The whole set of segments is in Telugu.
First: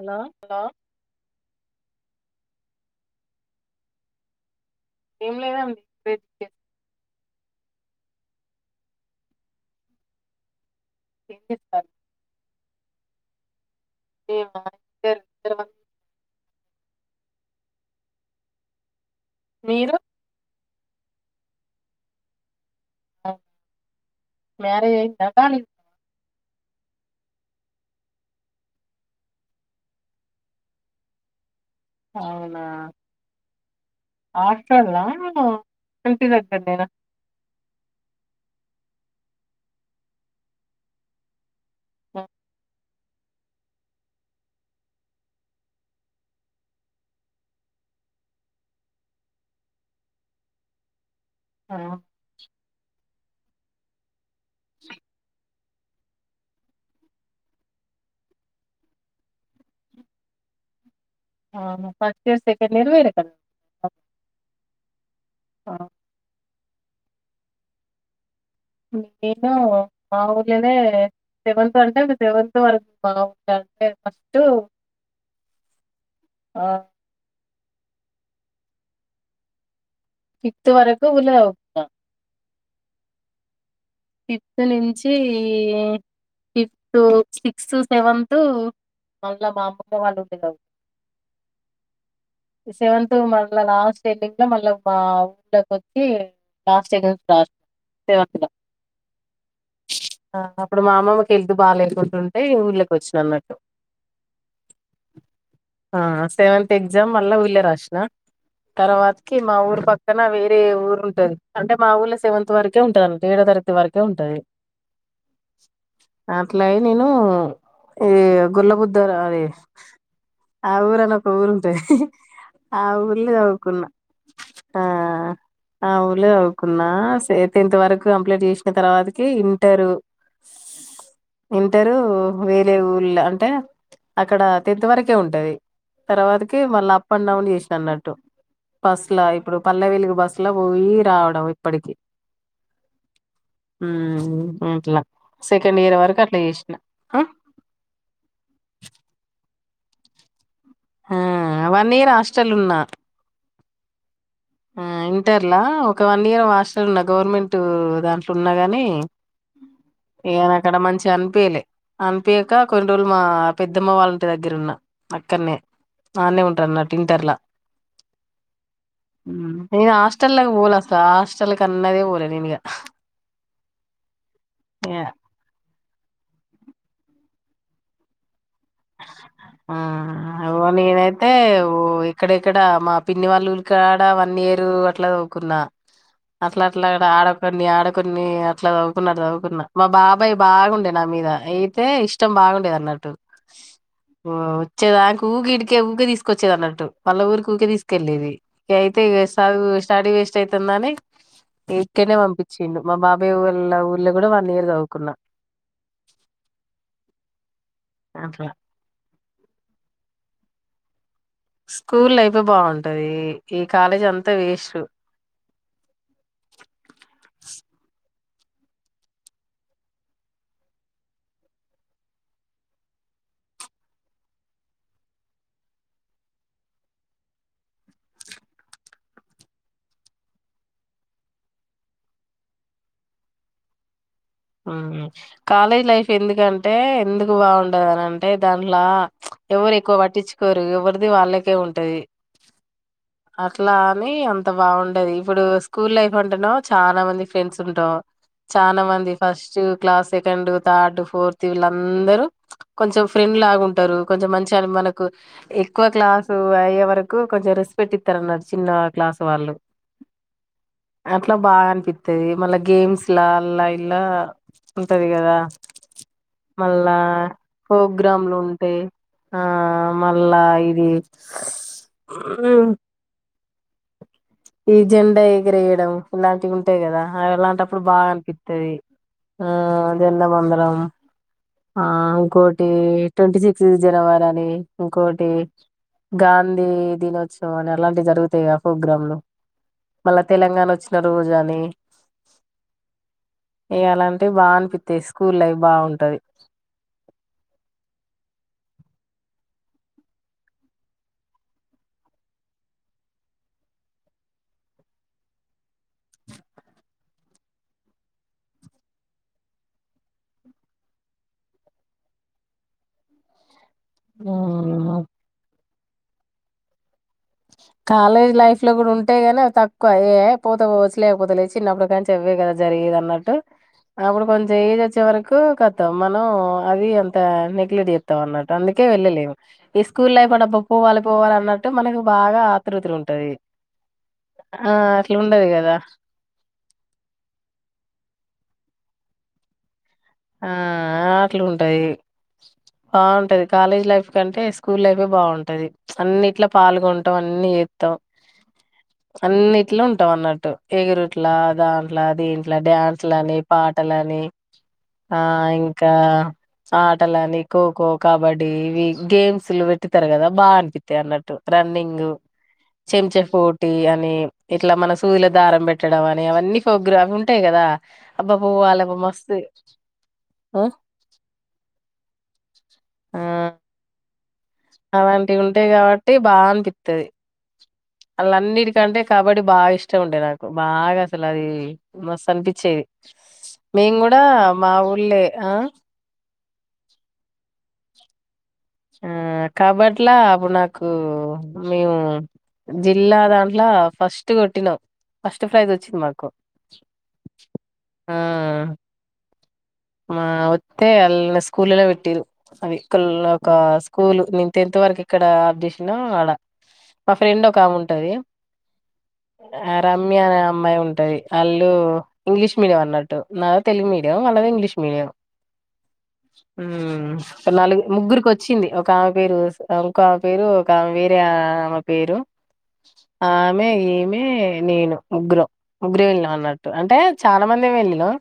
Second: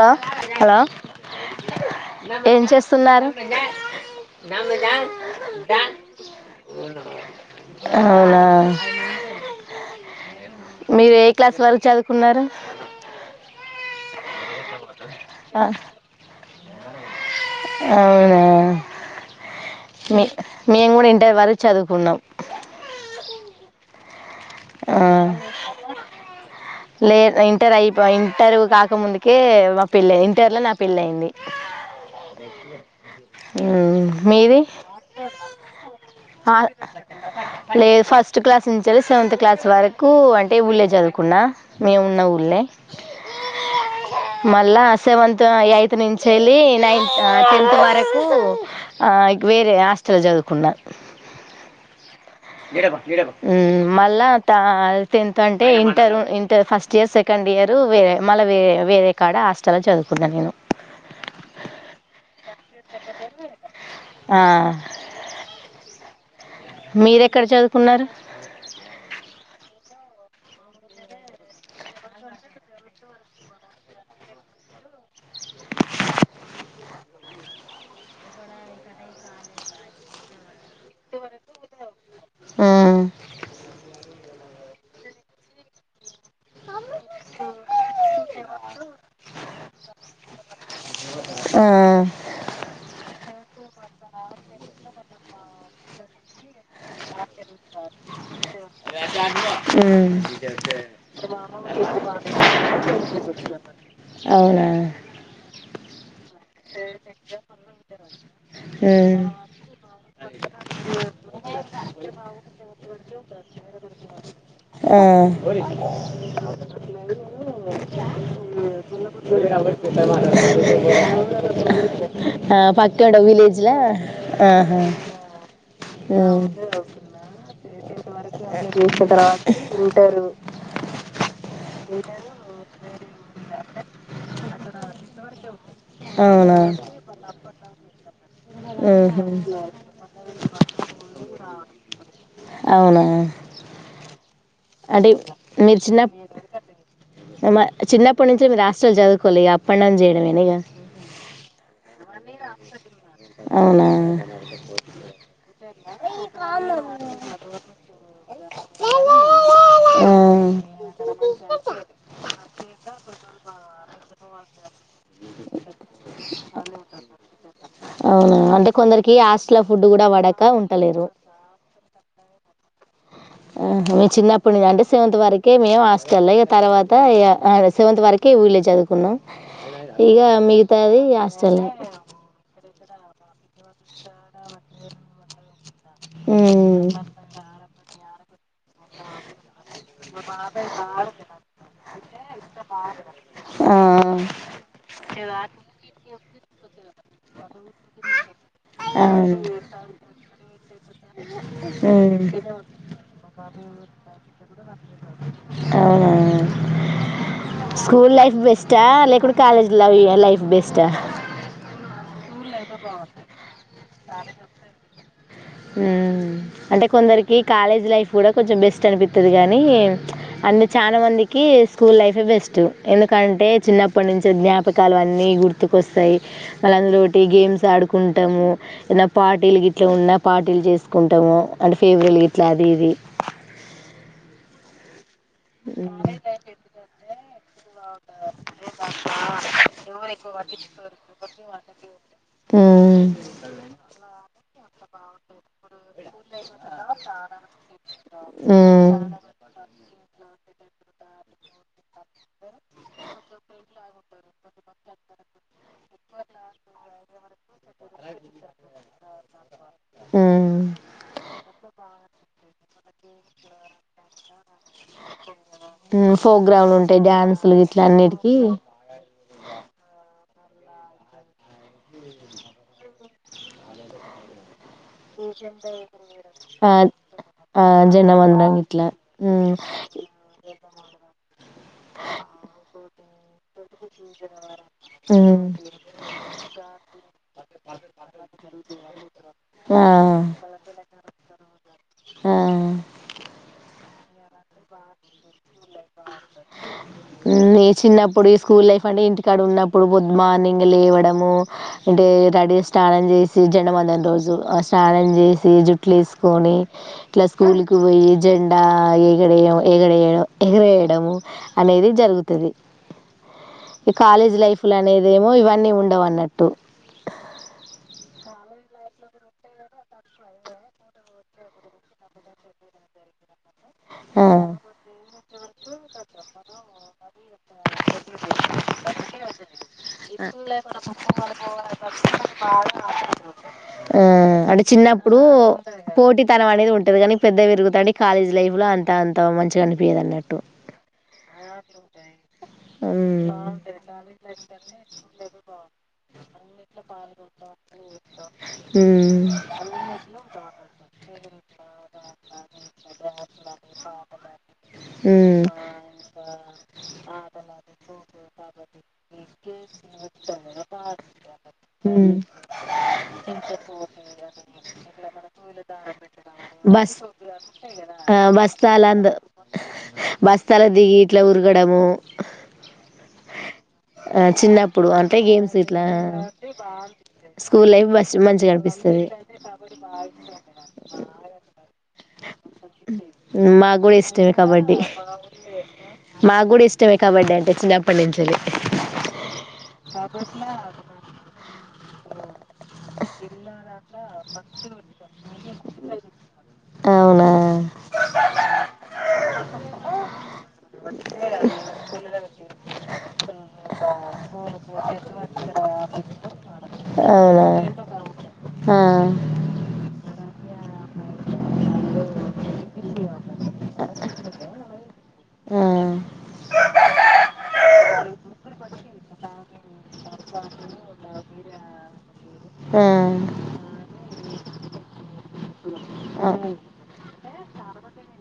హలో హలో ఏం చేస్త తున్నారు అమ్మ దా ఏం లేదండి దా ఇప్పుడే చేస్- అవునా మీరు ఏ ఏం క్లాస్ చేస్తారు వరకు చదువుకున్నారు [unintelligible] ఏవ ఆ [unintelligible] అవునా మీరు మీ మేము కూడా ఇంటర్ వరకు చదువుకున్నాం అ మ్యారేజ్ ఆ అయ్యిందా దాని లే ఇంటర్ అయిపో ఇంటర్ కాకముందుకే మా పెళ్లి ఇంటర్ లో నా పెళ్లి అయింది అవునా మీది హాస్టలా లేకుంటే ఇంటి ఆ దగ్గరనేనా లేదు ఫస్ట్ క్లాస్ నుంచి సెవెంత్ క్లాస్ వరకు అటే ఉల్లా చదువుకున్న మేమున్న ఊళ్ళే మళ్ళా సెవెంత్ ఎయిత్ నుంచి వెళ్ళి నైన్త్ టెన్త్ వరకు ఆ ఇక వేరే హాస్టల్ చదువుకున్నా ఆ ఉ మళ్ళా ఆ తింతంట అంటే inter inter first year second year వేరే మల్ల వేరే కాడ హాస్టల్లో చదువుకున్నా నేను ఆ ఫస్ట్ ఇయర్ సెకండ్ ఇయర్ వెనకన ఆ ఆ మీరు ఎక్కడ చదువుకున్నారు నేను మా ఊర్ళనే సెవెంత్ అంటే సెవెంత్ వరకు మా ఊర్ళ అంటే ఫస్ట్ ఆ ఇ త్ వరకు ఊళ్లో చదువుకున్న ఆ ఫిఫ్త్ నుంచి ఫిఫ్త్, సిక్స్త్, సెవెన్త్ మళ్ళా మా అమ్మగా వాళ్ళు ఉందిగా ఆ సెవెన్ మళ్ళా లాస్ట్ ఎడింగ్ లో మళ్ళా మా ఊళ్ళకి వచ్చి లాస్ట్ ఎడింగ్ రాస్తవ్ లా మా ఉ అమ్మమ్మకి హెల్త్ బాగాలేకుంటుంటే ఊళ్ళకి వచ్చిన అన్నట్టు అవునా ఆ సెవెంత్ ఎగ్జామ్ మల్ల వెళ్ళీ రాసిన ఉమ్ తర్వాతకి మా ఊరు పక్కన వేరే ఊరు ఉంటది అంటే మా ఊర్లో సెవెంత్ వరకే ఉంటద ఏడో తరగ తి వరకే ఉంటాది ఆ అట్లాయి నేను ఈ గుల్లబుద్ద అది ఆ ఊరు అని ఒక ఊరు ఉంటాది ఆ పక్కడ ఊర్లో విలేజ్లా చదువుకున్న ఆహా ఆ ఊర్లో ఉమ్ చదువుకున్న సే టెన్త్ వరకు కంప్లీట్ తర్వాతకి ఇంటరు ఇంటరు వేరే ఊ లా అంటే అక్కడ టెన్త్ వరకే ఉంటది అవునా తర్వాతకి మళ్ళీ అప్ అండ్ డౌన్ చేసి అన్నట్టు బస్సులా ఊహు ఇప్పుడు పల్లె వెలుగు బస్సు ట్లా పోయి రావడం ఇప్పటికి అవునా ఉ అంటే మీరు చిన్నప్ చేసిన ఆ చిన్నప్పటి నుంచి మీరు హస్టల్ చదువుకోవాలి ఇంకా. పనండమ్ చేయడంమనే ఇగ ఆ వన్ ఇయర్ హాస్టల్ ఉన్నా అవునా ఆ ఇంటర్లా ఒక వన్ ఇయర్ హాస్టల్ ఉన్నా గవర్నమెంట్ దాంట్లో ఉన్నా కాని ఆ ఈన అక్కడ మంచిగా అనిపయలే అనిపయాక కొన్ని రోజులు మా పెద్దమ్మ వాళ్ళంటి దగ్గర ఉన్న, అక్కనే ఆన్నే ఉంటారు అన్నట్టు ఇంటర్లా అంట నేను హాస్టల్లోకి పొలా సర్ ఉంటలేరు హాస్టల్ కి అన్నదే పో దనినుగా మీము చిన్నప్పడు నుంచి అంటే సెవంత్ వరకే మేము హస్ ల్ [unintelligible] తర్వాత ఇక సెవెంత్ వరకే విలేజ్ ఆ మిగతాది నేనైతే హాస్టల్నే ఓ ఇక్కడ ఇక్కడ మా పిన్ని వాళ్ళు కాడ వన్ ఇయరు అట్లా చవ్వుకున్నా అట్లా మ్మ్ అట్లా ఇడ ఆడకండి ఆడక్ కొన్ని అట్లా చదు్వుకున్నా చదువుకున్నా మా బాబాయ్ బాగుండే నా మీద అయితే ఇష్టం బాగుండేది అన్నట్టు ఆ వొ వచ్చేదానికి ఊగి ఇడికే ఉరికే తీసుకొచ్చేది అన్నట్టు మాళ్ళ ఊరికి ఊకే తీసుకెళ్ళేది అయితే అవును చదువు స్టడీ వేస్ట్ అయితుందని ఇక్కకనే మ్మ్ పంపించిండు మా బాబాయ్ వాళ్ళ ఊర్లో కూడా వాళ్ళ కొన్నా అవునా స్కూల్ లైఫ్ బెస్టా లేకుంటే కాలేజ్ ల లైఫ్ బెస్ట్ స్టా స్కూల్ లైఫ్ బాగుంటది ఈ కాలేజీ అంతా వేస్ట్ వు అంటే కొందరికి కాలేజ్ లైఫ్ కూడా కొంచెం బెస్ట్ అనిపిస్తుంది కానీ, అన్నే చాలా మందికి స్కూల్ లైఫే బెస్ట్ ఎందుకంటే చిన్నప్పటి నుంచి జ్ఞాపకాలు అన్నీ గుర్తుకొస్తాయి మళ్ళ అందులోటి గేమ్స్ ఆడుకుంటాము ఏదనా పార్టీల ఇట్లా ఉన్న పార్టీలు చేసుకుంటాము అంటే ఫేవరెల్ గీట్లా అది ఇది ఉ కాలేజ్ లైఫ్ ఎందుకంటే ఎందుకు బాగుండదు అని అంటే దాంట్లో ఎవరు ఎక్కువ పట్టించుకోరు ఎవరిది వాళ్ళకే ఉంటది ఉమ్, అట్లా అని అంత బావు ఉంటాది ఇప్పుడొస్ స్కూల్ లైఫ్ ఉంటున్నవ్ చాలా మంది ఫ్రెండ్స్ ఉంటాం చాలా ఉమ్, మంది first class second third fourth వీళ్ళందరూ కొంచెం ఫ్రెండ్ లాగా ఉంటారు కొంచెం మంచి కాని మనకు ఎక్కువ క్లాసు అయ్యే వరకు కొంచెం రిస్క్ పెట్టిత్తారన్నారు చిన్న క్లాస్ వాళ్ళు ఉమ్, అట్లా బాగా అనిపిత్తాది మళ్ళా గేమ్స్ అల్ల ఇల్ల ఉంటది కదా ఉమ్, ప్రోగ్రాంలు మళ్ళా ఉంటాయి డ్యాన్సులు ఇట్లా ప్రోగ్రామ్లు అన్నిటికీ ఉంటాయి ఆ మళ్ళా ల్ల ఇది ఈ జెండా ఎగిరేయడం ఇలాంటివి ఆ ఉంటాయి కదా అవి ఆ ఎలాంటప్పుడు బాగా జనమందరం అనిపిత్తది ఇట్లా ఆ మ్మ్ జెండా వందనం ఆ ఇంకోటి ట్వంటీ సిక్స్ జనవరి అని ఇంకోటి మ్మ్ గాంధీ దినోత్సవం అని అలాంటివి జరుగుతాయి ప్రోగ్రాంలు ఆ మళ్ళా తెలంగాణ వచ్చిన రోజు అని ఆ ఇగలాంటివి బాగా అనిపిత్తయి స్కూల్ లైఫ్ బాగుంటది చిన్నప్పుడు ఈ స్కూల్ లైఫ్ అంటే ఇంటికాడ ఉన్నప్పుడు బొదు మార్నింగ్ లేవడము అంటే రెడీ స్నానం జేసి జెండ వందనం రోజు ఆ స్నానం చేసి జుట్లు వేసుకొని ఇట్లా స్కూల్కి పోయి జెండా ఎగడేయడం ఎగడేయడం ఎగరేయడ అనేది జరుగుతుంది ఈ కాలేజ్ లైఫ్ లో ఉమ్ అనేది ఏమో ఇవన్నీ ఉండ ఇంటవన్నట్టు కాలేజ్ లైఫ్ ఇట్లో గూడా ఉంటాయ్ గానీ అవి తక్కువ ఏ పోతే పోవచ్చు లే లేకపోత లే చిన్నప్పుడు కానీ చెవ్వే కదా జరిగగిది అన్నట్టు అప్పుడు కొంచెం ఆ ఏజ్ వచ్చే వరకు కతాం మనం అది అంత నెగ్లెక్ట్ చేత్తం అన్నట్టు అందుకే వెళ్ళలేము ఈ స్కూల్ లైఫ్ డబ్బ పోవాలి పోవాలి అన్నట్టు మనకు బాగా ఆతృతలు ఉంటది ఆ అంటే ఆ అట్లా చిన్నప్పుడు ఉండదు గదా పోటీతనం అనేది ఉంటది కానీ పెద్ద విరుగుతతుండి కాలేజ్ లైఫ్ ఉలాన్ అంత మంచిగా అని ఆ అట్లుంటది ఉమ్ బాగుంటది కాలేజ్ లైఫ్ కంటే స్కూల్ లైఫే బాగుంటది ప్చ్ అన్నీట్ల పాల్గొటం అన్నీ చేత్తం ఉమ్ అన్నీట్ల ఉంటాం అన్నట్టు ఎగురుట్లా దాంట్ల దీంట్ల డ్యాన్స్ లనీ పా [inaudible] ఆ ఇంకా ఆటలనీ ఖోఖో, కబడ్డీ ఇవి గేమ్స్లు పెట్టుతరు కదా బాగ అనిపిత్తయి అన్నట్టు రన్నింగ్, ఉమ్ చెంచ పోటీ అనీ ఇట్లా మన సూదిలా దారం పెట్టడం అని అవన్నీ బస్ ఫోగ్రాం ఉంటాయి కదా ఆ అబబ పోవాలమ్మ బస్తాలంద మస్త్ బస్తాల దిగి ఇట్ల ఉరగడము ఆ ఆ చిన్నప్పుడు అంటే అలాంటివి గేమ్స్ ఇట్లా స్కూల్ లైఫ్ బస్ మంచిగా అళ్లన్నిటి కంటే అనిపిస్తది కబడ్డీ బాగ ఇష్టం ఉండే నాకు బాగా అసలు అది మస్తు అనిపించేది మా గూడ మేము కూడా ఇష్టమే మా కబడ్డీ ఊళ్ళే ఆ మా గూడ ఇష్టమే కబడ్డీ అంటే చిన్న ప్పనుంచెల్లి ఆ కాబట్లా అప్పుడు నాకు మేము జిల్లా దాంట్లో ఫస్ట్ కొట్టినాం ఫస్ట్ ప్రైజ్ వచ్చింది మాకు అవునా ఆ మా వత్తే అళ్ళ స్కూల్లనే పెట్టిరు అది కల్ల ఒక స్కూల్ నేను టెన్త్ వరకు ఎక్కడ ఆప్ చేసిన్నో ఆడ మా ఫ్రెండ్ అవునా ఒకమే ఉంటది ఆ ఆ రమ్య అనే అమ్మాయి ఉం టది ఆళ్ళు ఇంగ్లీష్ మీడియం అన్నట్టు నాది తెలుగు మీడియం వాళ్ళది ఇంగ్లీష్ మ్మ్ ఆ నలుగు ముగ్గురికి వచ్చింది ఒకామమ పేరు ఇంకో ఆమె పేరు ఒకామే వేరే ఆమె పేరు ఆ ఆమె ఈమె నేను ముగ్గురం ముగ్గురు వెళ్ళినం అన్నట్టు ఆ అంటే చాల మం దే వెళ్ళినం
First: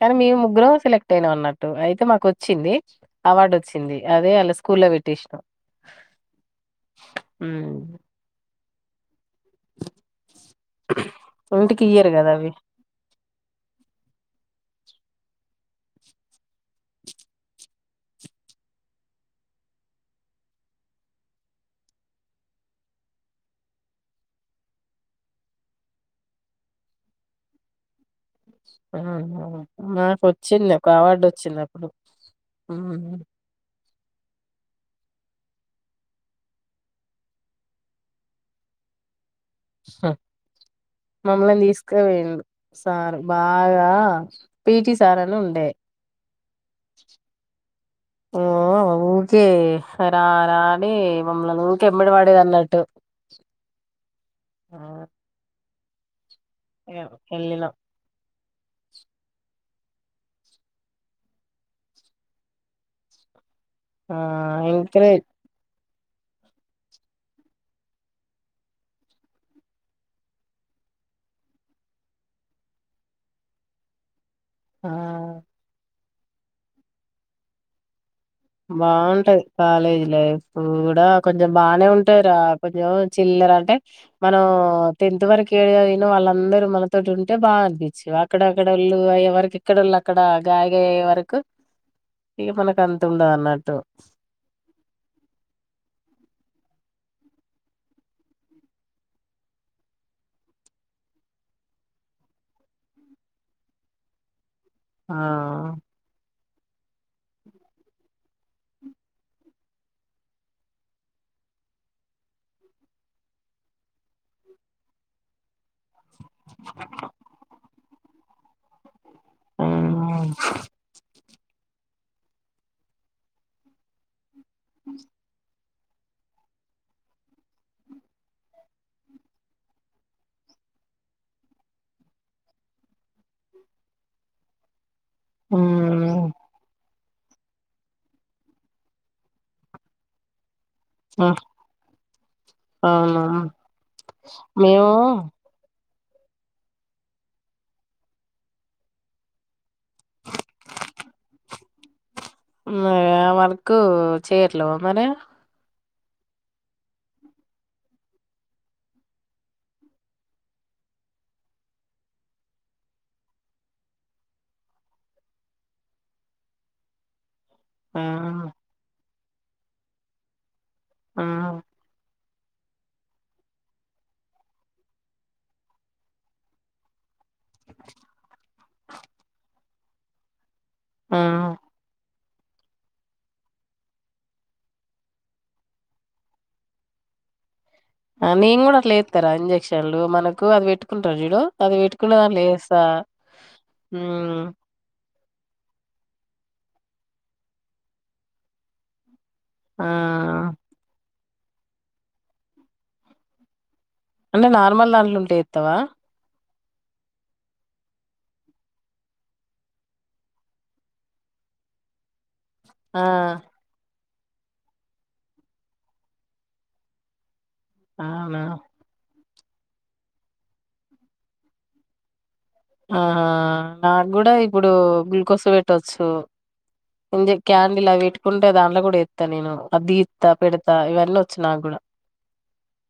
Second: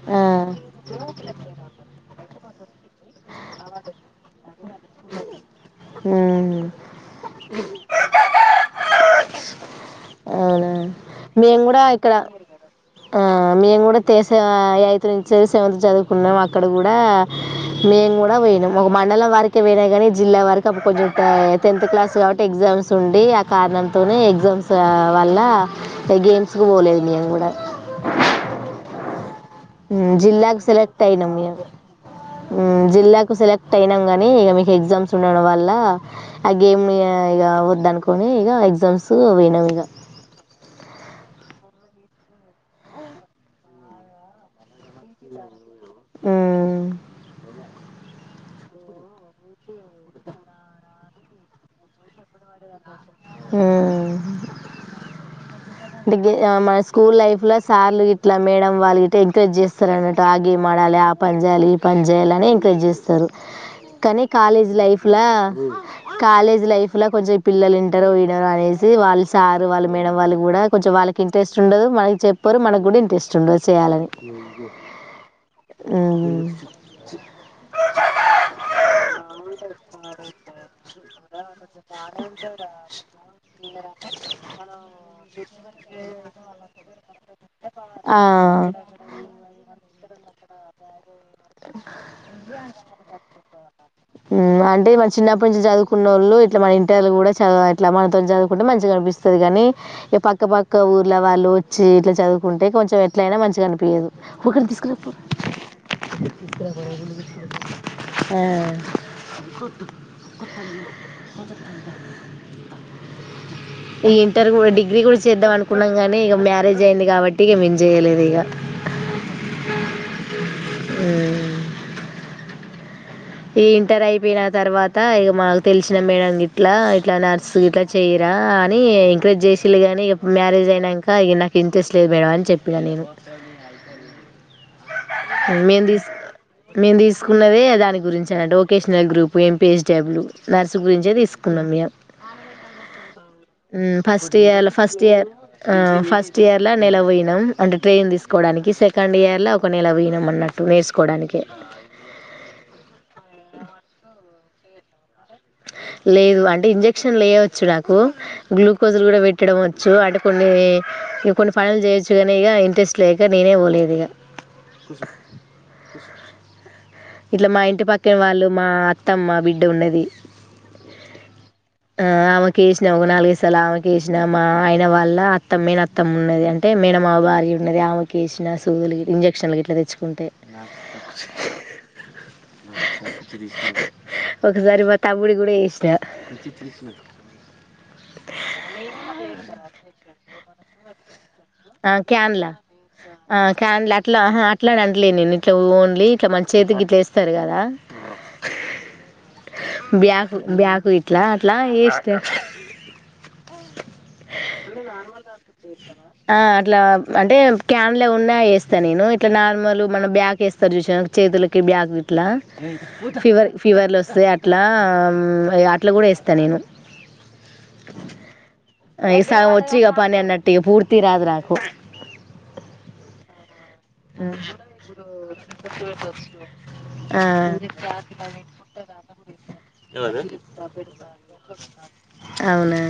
కానీ ఆ మేము ముగ్గురం సెలెక్ట్ ట్టు అయినట్టు అయితే మాకు వచ్చింది అవార్డు వచ్చింది అదే ఆల్ల స్కూల్ల పెట్టేసినం ఉమ్ అవునా మేము గూడ ఇంటికి ఇయ్యరు ఇక్కడ కదా అవి ఆ మేము గూడ తేసే అయి త్రెంచేది సెవెంత్ చదువుకున్నాము అక్కడ కూడా మేము కూడా పోయినాము ఒక మండలం వరకి పోయినా కానీ జిల్లా వారికి అడు కొంచెం టెన్త్ క్లాస్ కాబట్టి ఎగ్జామ్స్ ఉండి ఆ కారణంతోనే ఎగ్జామ్స్ వల్ల గేమ్స్ కి పోలేదు మేము కూడ ఆ జిల్లాకు సెలెక్ట్ అయినా మీ వచ్చింది అప్పుడు మ్మ్ జిల్లాకు సెలెక్ట్ అయిన కానీ ఇ మీ ఎగ్జామ్స్ ఉండడం వల్ల ఆ గేమ్ ఇ వద్ అనుకని ఇ ఎగ్జామ్స్ నవగా మమ్మల్ని తీసుకవేడు సార్ బాగా పిటి సార్ను ఉండే ఆ ఊకే రా రాని మమ్మల్ని ఊకే ఎమ్మడి వాడేది అన్నట్టు అట్ ఆ ఆ దగ మన స్కూల్ లైఫ్ లో వెళ్ళినాం సార్లు గ ఇట్లా మేడం వాళ్ళు ఎంకరేజ్ చేస్తారు అన్నట్టు ఆగేం ఆడాలి ఆ పని చేయాలి ఏ పని చేయాలిని ఎంకరేజ్ చేస్తారు ఆ కానీ కాలేజ్ ఎంకరేజ్ లైఫ్లో కాలేజ్ లైఫ్ లో కొంచెం పిల్లలు ఇంటారు పోయన అనేసి వాళ్ళ సారు వాళ్ళు మేడం వాళ్ళు కూడా కొంచెం వాళ్ళకి ఇంట్రెస్ట్ ఉండదు మనకి చెప్పరు మనకు కూడా ఇంట్రస్ట్ ఉండదు చేయాలని ఆ య ఆ బాగుంటాది కాలేజీ లైఫ్ కూడా కొంచెం బానే ఉంటరా కొంచెం చిల్లర అంటే మనం టెన్త్ వరకు నా వాళ్ళందరూ మనతోటి ఉంటే బాగా అనిపించి ఆ అక్కడక్కడళ్ళు ఎవరికి ఎక్కడళ్ళు అక్కడ గాయగాయ వరకు ఇక మనకంత అంటే మన చిన్నప్పటి నుంచి చదువుకున్న వాళ్ళు ఇట్లా మన ఇంటర్లు కూడా చ ఇట్లా మనతో చదువుకుంటే మంచిగా కనిపిస్తుంది కాని పక్క పక్క ఊర్ల వాళ్ళు వచ్చి ఇట్లా చదువుకుంటే కొంచెం ఎట్లయినా మంచిగా కనిపించదు వక తీస్కప్పు ఆ ఈ ఇంటర్ డిగ్రీ కుడి ఏద్ద కున్నా గా ఇక మ్యారేజ్ అయింది కాబట్టిక మించ జయలలిగా ఆమె హమ్ ఈ ఇంటర్ అయిపోయిన తర్వాత ఇ మా తెలిసినా మేడం ఇట్లా ఇట్లా నర్స్ ఇట్లా చెయ్యరా అని ఎంకరేజ్ చేసలే కానీ మ్యారేజ్ అయినాక ఇ నాకు ఇంట్రెస్ట్ లేదు మేడం అని చెప్పినా నేను మెస్ హ్మ్ మెందస్ తీకున్నదే దానికి గురించి డొకేషనల్ గ్రూప్ ఎంపిహెచ్డబ్ల్యూ నర్స్ గురించే తీసుకున్నం మేము అవును హ్మ్ ఫస్ట్ ఇయర్ మేము ఫస్ట్ ఇయర్ ఫస్ట్ ఇయర్ల నెల పోయినాం అంటే ట్రైన్ తీసుకోవడానికి సెకండ్ ఇయర్ల ఒక నెల పోయినాం అన్నట్టు నేర్చుకోవడానికి ఆ మనకు చేయట్ల ఓ మరి లేదు అంటే ఇంజెక్షన్ లేయవచ్చు నాకు గ్లూకోజ్లు కూడా పెట్టడం వచ్చు అంటే కొన్ని ఇ కొన్ని పనులు చేయొచ్చు కానీ ఇగ ఇంట్రెస్ట్ లేక నేనే పోలేదు ఇగ ఇట్ల మా ఇంటి ఆ పక్కయ వాళ్ళు మా అ త్తమ్మ బిడ్డ ఉన్నది ఆ ఆ ఆమెకి వేసిన ఒక నాలుగైదు సార్ల ఆమెకి వేసిన మా ఆయిన వాళ్ళ అత్త మేన అత్తమ్మ ఉన్నది అంటే మేన మామ భార్య ఉన్నది ఆమెకి వేసిన సూదులు గ ఇంజక్షన్లు గిట్ల తెచ్చుకుంటే ఆ ఒగసారి మా త మ్ముడి కూడ ఏషిన ఆ నేను కూడ అట్లెత్తరా ఇంజక్షన్లు మనకు అవి ఎట్టుకుంటరు చూడు అది ఆ పెట్టుకున్న దాంట్లో క్యాన్ల ఎస్తా ఆ క్యాన్ల అట్ల ఆహా హ్మ్ అట్లనంటలేను నేను ఇట్ల ఓన్లీ ఇట్ల మన చేతికి గిట్ల ఎస్తరు కదా ఆ బ్యాకు బ్యాకుయి ఇట్లా అట్లా ఎస్ అంటే నార్మల్ దాంట్ల ఉంటే ఎత్తవ ఆ అట్లా అంటే క్యాన్లు ఏ ఉన్నా ఏస్త నేను ఇట్లా నార్మల్ మనం బ్యాక్ వేస్తారు చూసినవా చేతులకి బ్యాక్ ఇట్ల ఆ ఫీవర్ ఫీవర్ లో వస్త్ సో అట్లా అట్ల కూడా వేస్తా నేను అవునా ఈ సగం వచ్చి పని అన్నట్టు ఇగ పూర్త్ ర్తి రాదు నాకు ఆహా నాకు కూడా హ్మ్. ఇప్పుడు గ్లూకోస్ పెట్టవచ్చు ఆ ఇంజ్ క్యాండీల్ అవి పెట్టుకుంటే దాంట్ల కూడా ఎత్త నేను అ దీత్త పెడతా ఇవన్నీ వచ్చు నాకు కూడా అవునా